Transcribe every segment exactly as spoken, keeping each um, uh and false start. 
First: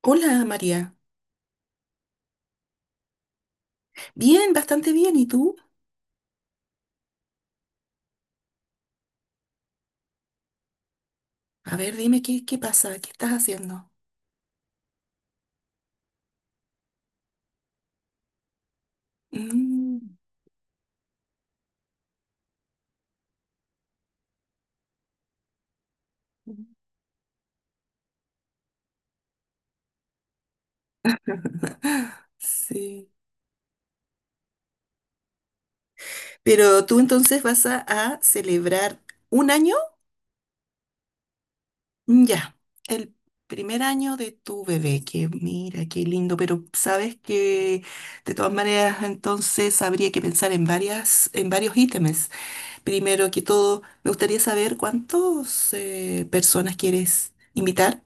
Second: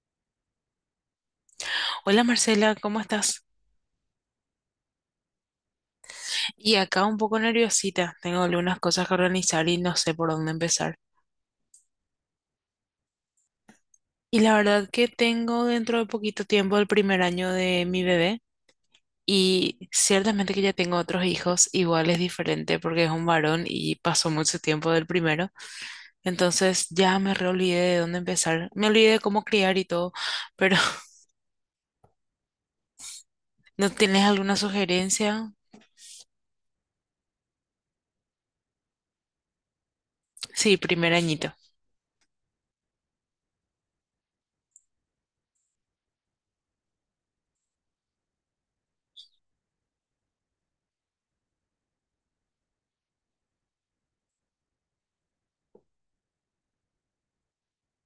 Hola María, Hola Marcela, ¿cómo estás? bien, bastante bien. ¿Y tú? Y acá un poco nerviosita, tengo algunas cosas que organizar y no sé por dónde empezar. A ver, dime qué, qué pasa, qué estás haciendo. Y la verdad que tengo dentro de poquito tiempo el primer año de mi bebé y Mm, ciertamente que ya tengo otros hijos, igual es diferente porque es un varón y pasó mucho tiempo del primero, entonces ya me reolvidé de dónde empezar, me olvidé de cómo criar y todo, pero sí. ¿no tienes alguna sugerencia? Pero tú entonces vas a, a celebrar un año, Sí, primer añito. Mm, ya, el primer año de tu bebé, que mira, qué lindo, pero sabes que de todas maneras entonces habría que pensar en varias, en varios ítems. Primero que todo, me gustaría saber cuántas personas quieres invitar.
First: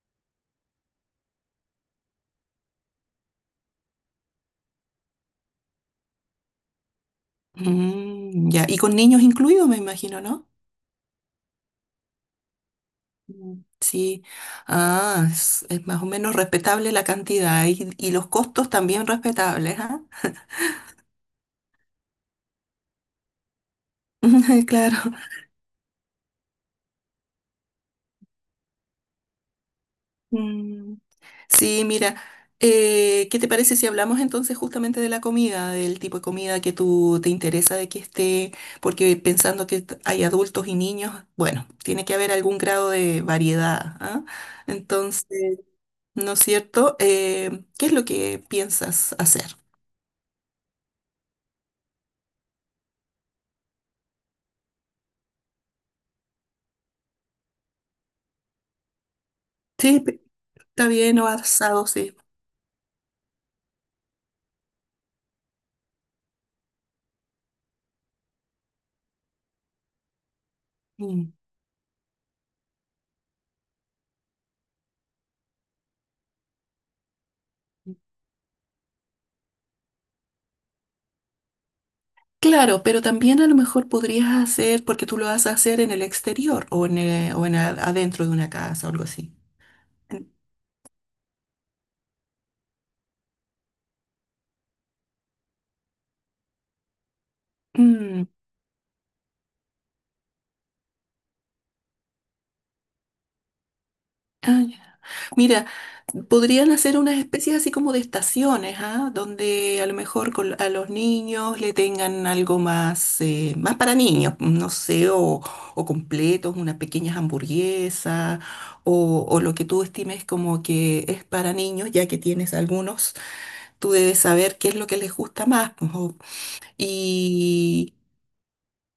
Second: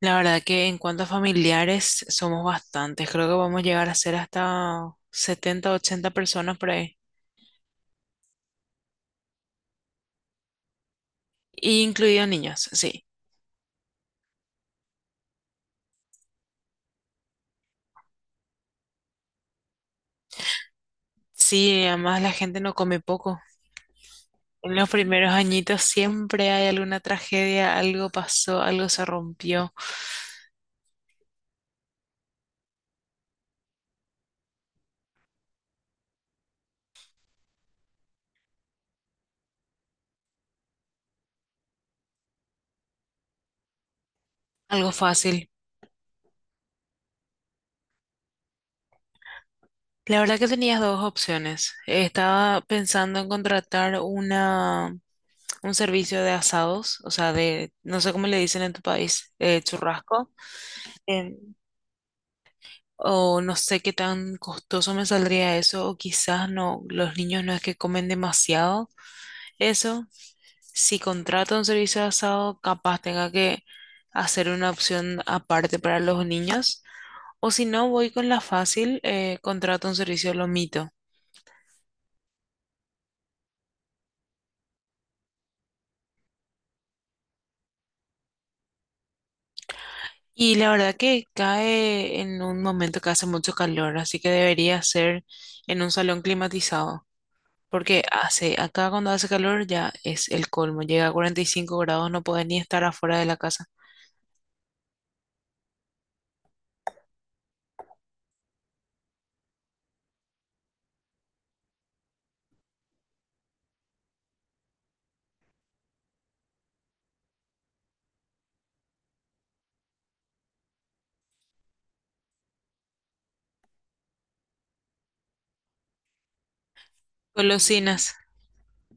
La verdad que en cuanto a familiares somos bastantes, creo que vamos a llegar a ser hasta setenta ochenta personas por ahí, Mm, ya, y con niños incluidos, me imagino, ¿no? y incluidos niños, sí. Mm. Sí, ah, es, es más o menos respetable la cantidad y, y los costos también respetables, ¿ah? Sí, además la gente no come poco. En los Claro. primeros añitos siempre hay alguna tragedia, algo pasó, algo se rompió, Mm, sí, mira, eh, ¿qué te parece si hablamos entonces justamente de la comida, del tipo de comida que tú te interesa de que esté, porque pensando que t- hay adultos y niños, bueno, tiene que haber algún grado de variedad, ¿ah? algo fácil. Entonces. ¿No es cierto? Eh, ¿qué es lo que piensas hacer? La verdad que tenías dos opciones. Estaba pensando en contratar una, un servicio de asados, o sea, de, no sé cómo le dicen en tu país, eh, Sí, pe- churrasco. está bien o Em, asado, sí. o no sé qué tan costoso me saldría eso, o quizás no, los niños no es que comen demasiado eso. Si Mm. contrato un servicio de asado, capaz tenga que hacer una opción aparte para los niños, o si no, voy con la fácil, eh, contrato un servicio de lomito. Claro, pero también a lo mejor podrías hacer, porque tú lo vas a hacer en el exterior o en, eh, o en a- adentro de una casa o algo así. Y la verdad que cae en un momento que hace mucho calor, así que debería ser en un salón climatizado. Porque Mm. hace, acá cuando hace calor ya es el colmo. Llega a cuarenta y cinco grados, no puede ni estar afuera de la casa. Ah, ya. Mira, podrían hacer unas especies así como de estaciones, ¿ah? Donde a lo mejor con- a los niños le tengan algo más, eh, más para niños, no sé, o, o completos, unas pequeñas hamburguesas, o, o lo que tú estimes como que es para niños, ya que tienes algunos, tú debes saber qué es lo que les gusta más, pues, o- y Golosinas.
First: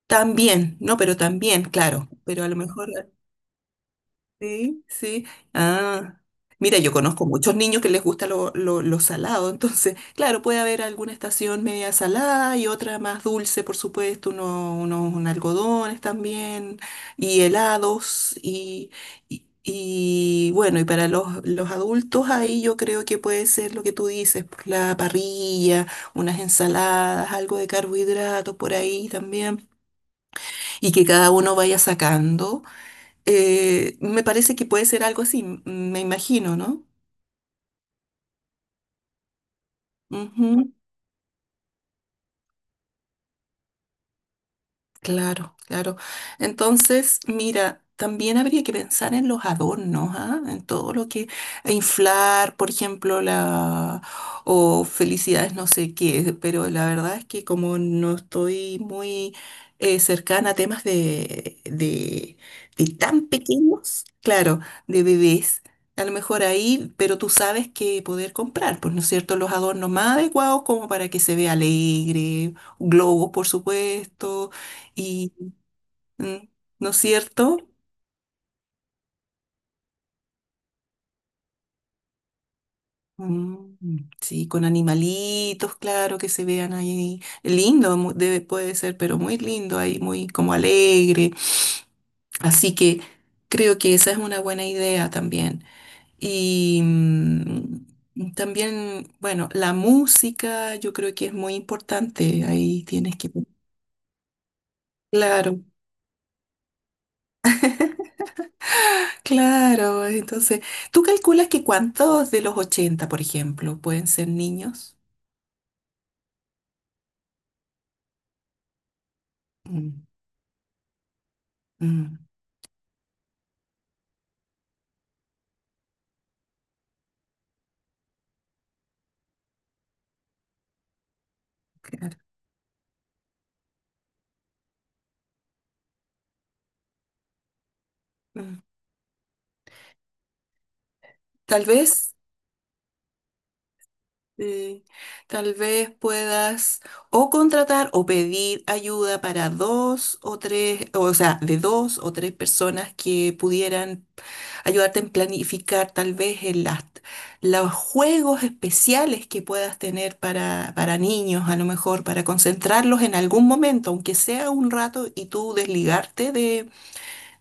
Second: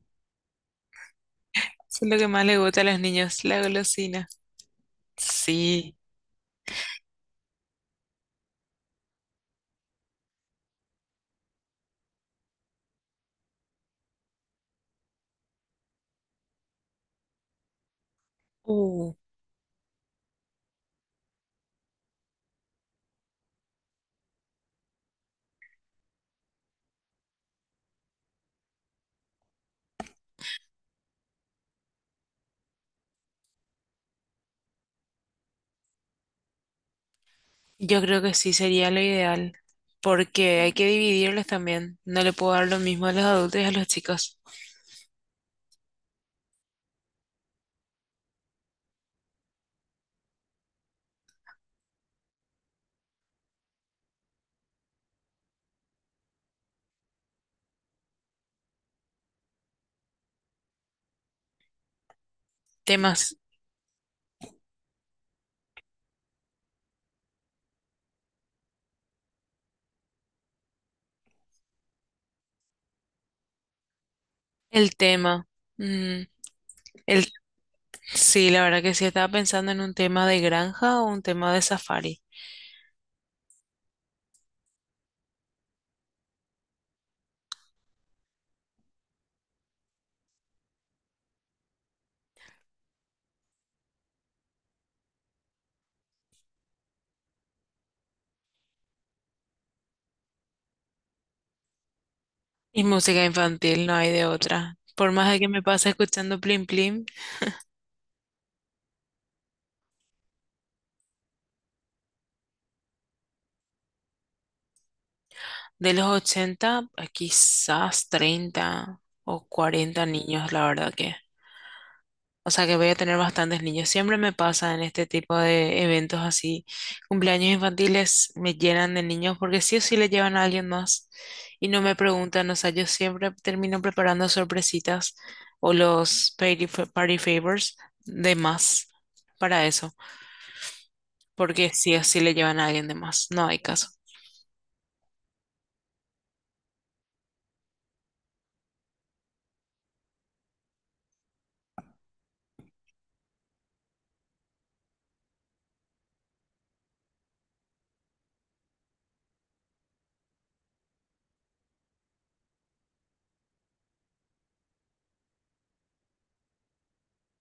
también, no, pero también, Eso claro, es lo que pero más a lo le gusta a mejor. los niños, la golosina. Sí, sí. Sí. Ah, mira, yo conozco muchos niños que les gusta lo, lo, lo salado, entonces, claro, puede haber alguna estación media salada y otra más dulce, por supuesto, uno- unos algodones también, y helados, y, Uh, y, y, bueno, y para los, los adultos ahí yo creo que puede ser lo que tú dices, pues, la parrilla, unas ensaladas, algo de carbohidratos por ahí también, y que cada uno vaya sacando. Eh, me parece que puede ser algo así, m- me imagino, no. yo creo que sí sería lo ideal. Porque hay Ujú. que dividirles también. No le puedo dar lo mismo a los adultos y a los chicos. Claro, claro. Entonces, mira, también habría que pensar en los adornos, ¿ah? En todo lo que e inflar, por ejemplo, la o felicidades no sé qué, pero la verdad es que como no estoy muy eh, cercana a temas de, de, de tan Temas. pequeños, claro, de bebés. A lo mejor ahí, pero tú sabes que poder comprar, pues, ¿no es cierto? Los adornos más adecuados como para que se vea alegre, globos, por supuesto El y, tema. mm, mm, ¿no es el, cierto? sí, la verdad que sí estaba pensando en un tema de granja o un tema de safari. Mm, sí, con animalitos, claro, que se vean ahí. Lindo mu- debe, puede ser, pero muy lindo ahí, muy como alegre. Así que creo que esa es una buena idea también. Y mm, también, bueno, la música yo creo que es muy importante. Y Ahí tienes música que. infantil, no hay de otra. Por más de que me Claro, pase escuchando Plim Plim, claro. Entonces, ¿tú calculas que cuántos de los ochenta, por ejemplo, pueden ser niños? de los ochenta a quizás treinta o cuarenta Mm, niños, la verdad que. mm. O sea que voy a tener bastantes niños. Siempre me pasa en este tipo de eventos así. Cumpleaños infantiles me llenan de niños porque sí o sí le llevan a alguien más y no me preguntan. O sea, yo siempre termino preparando sorpresitas o los party, party favors de Mm, más para eso, Tal porque sí o vez, sí le llevan a alguien de más, no hay caso. eh, tal vez puedas o contratar o pedir ayuda para dos o tres, o sea, de dos o tres personas que pudieran ayudarte en planificar tal vez en las, los juegos especiales que puedas tener para, para niños, a lo mejor, para concentrarlos en algún momento, aunque sea un rato, y tú desligarte de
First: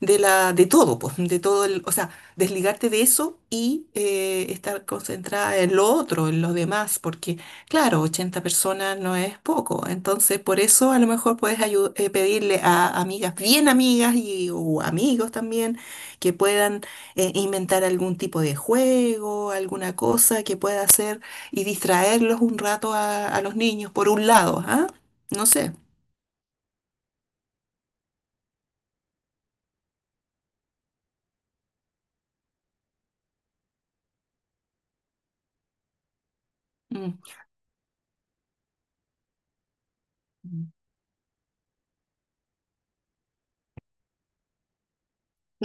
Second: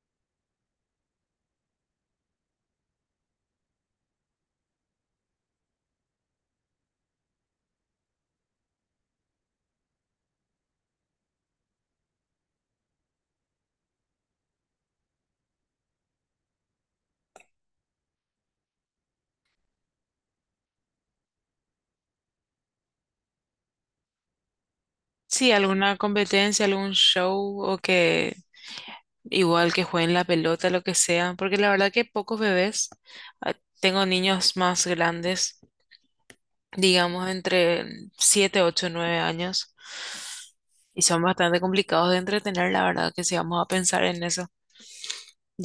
de la, de todo, pues, de todo el, o sea, desligarte de eso y eh, estar concentrada en lo otro, en los demás, porque claro, ochenta personas no es poco, entonces por eso a lo mejor puedes ayu- eh, pedirle a amigas, bien amigas y o amigos también, que puedan eh, inventar algún tipo de juego, alguna cosa que pueda hacer y distraerlos un rato a, a los niños, por un lado, ¿ah? No Sí, sé. alguna competencia, algún show o que igual que jueguen la pelota, lo que sea, porque la verdad que pocos bebés, ah, tengo niños más grandes, Mm. digamos entre siete ocho nueve años, y son bastante complicados de entretener, la verdad que si vamos a pensar en eso,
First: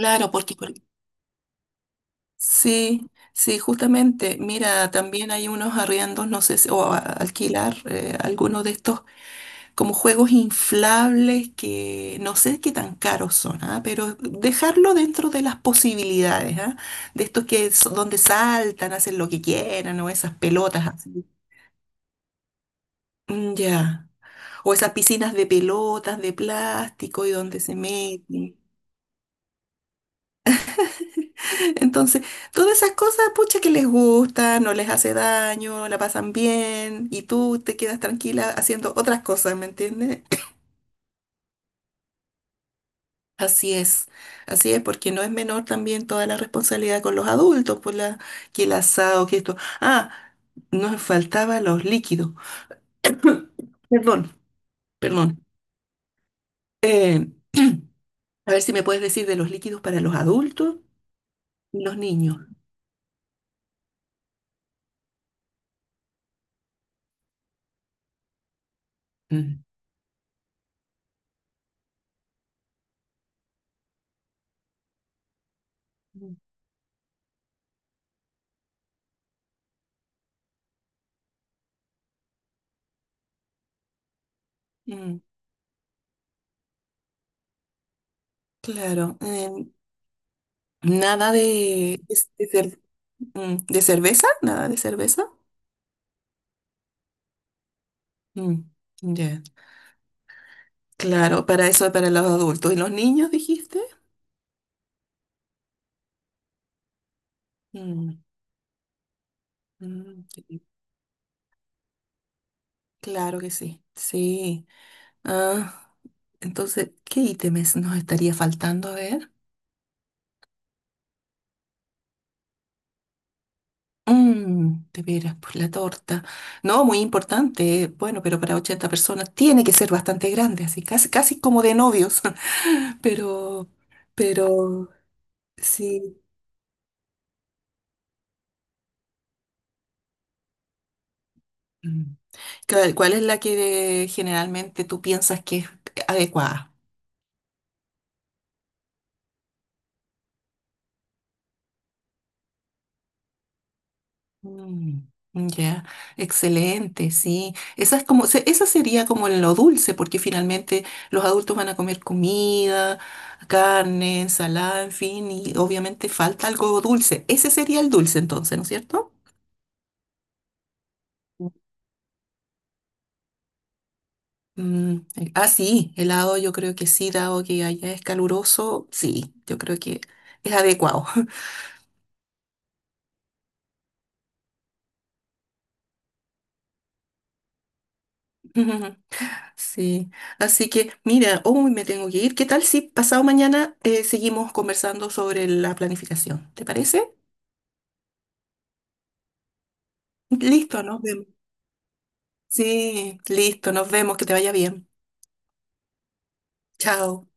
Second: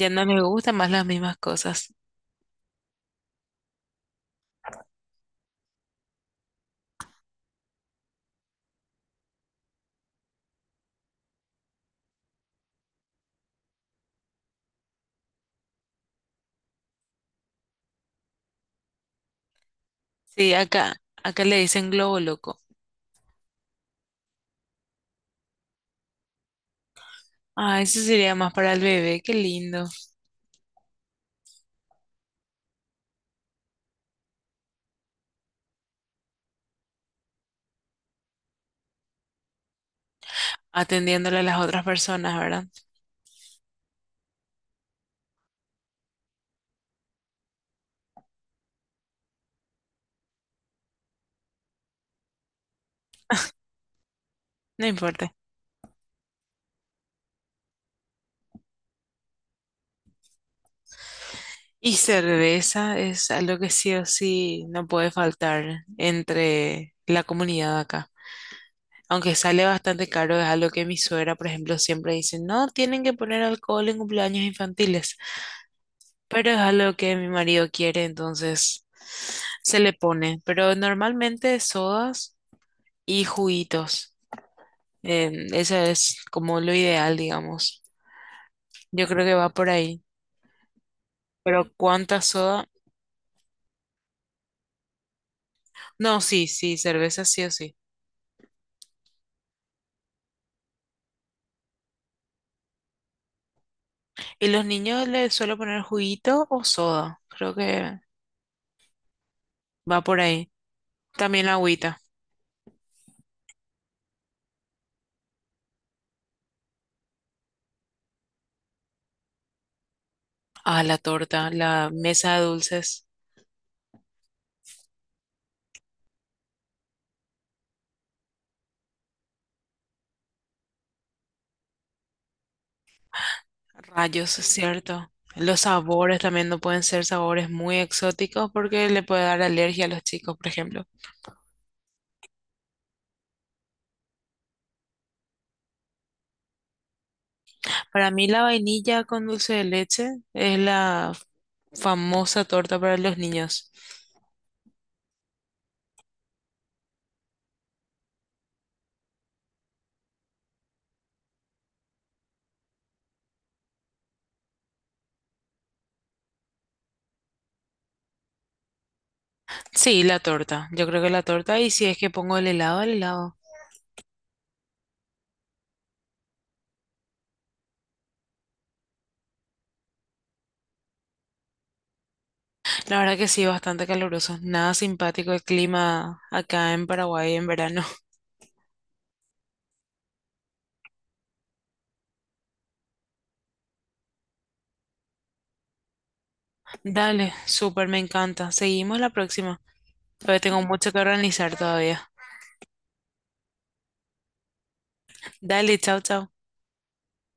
ya no les porque. gustan más las mismas cosas. Sí, sí, justamente, mira, también hay unos arriendos, no sé si, o a- alquilar eh, algunos de estos como juegos inflables que no sé qué tan caros son, ¿ah? Pero dejarlo dentro de las posibilidades, ¿ah? De estos que son donde saltan, hacen lo que quieran, o esas Sí, pelotas acá, así. acá le dicen globo loco. Mm, ya. O esas piscinas de pelotas de plástico y donde se Ah, eso sería más meten. para el bebé, qué lindo. Entonces, todas esas cosas, pucha, que les gusta, no les hace daño, la pasan bien y tú te quedas tranquila haciendo otras cosas, ¿me entiendes? Atendiéndole a las otras personas, ¿verdad? Así es, así es, porque no es menor también toda la responsabilidad con los adultos, por la, que el asado, que esto. Ah, nos faltaban los líquidos. Perdón, No importa. perdón. Eh, a ver si me puedes decir de los líquidos para los adultos y Y los niños. cerveza es algo que sí o sí no puede faltar entre la comunidad acá. Aunque Mm. sale bastante caro, es algo que mi suegra, por ejemplo, siempre dice, no tienen que poner alcohol en cumpleaños infantiles, pero es algo que mi marido quiere, entonces se le pone. Pero normalmente sodas y juguitos. Mm, Eh, eso es como lo ideal, digamos. Yo claro, creo que va por em, ahí. nada Pero de, ¿cuántas sodas? de, Mm, ¿De cerveza? Nada de cerveza. No, sí, sí, cerveza sí o sí. Mm, ya. Claro, para eso es para los adultos. ¿Y los niños, dijiste? ¿Y los niños les suelo poner juguito o soda? Creo que Mm, va por mm, ahí. sí. También la agüita. Claro que sí. Sí. Ah, entonces, ¿qué ítems nos estaría faltando? A ver. Ah, la torta, la mesa de dulces. Mm, de veras, pues la torta. No, muy importante. Bueno, pero para ochenta personas tiene que ser bastante grande, así casi, casi como de novios. Pero, Rayos, es pero, cierto. Los sabores sí. también no pueden ser sabores muy exóticos porque le puede dar alergia a los chicos, por ejemplo. Mm. ¿Cuál cuál es la que generalmente tú piensas que es adecuada? Para mí la vainilla con dulce de leche es la famosa torta para los niños. Mm, ya, excelente, sí. Esa es como, se- esa sería como lo dulce, porque finalmente los adultos van a comer comida, carne, ensalada, en fin, y obviamente falta algo dulce. Ese sería el dulce entonces, ¿no es cierto? Sí, la torta. Yo creo que la torta. Y si es que pongo el helado, el helado. Mm, el- ah, sí, helado yo creo que sí, dado que allá es caluroso, sí, yo creo que es adecuado. La verdad que sí, bastante caluroso. Nada simpático el clima acá en Paraguay en verano. Sí, así que mira, hoy me tengo que ir. ¿Qué tal si pasado mañana eh, seguimos conversando sobre la planificación? ¿Te parece? Dale, súper, me encanta. Seguimos la próxima. Todavía tengo Listo, mucho que nos vemos. organizar todavía. Sí, listo, nos vemos, que te vaya bien. Dale, chao, chao. Chao.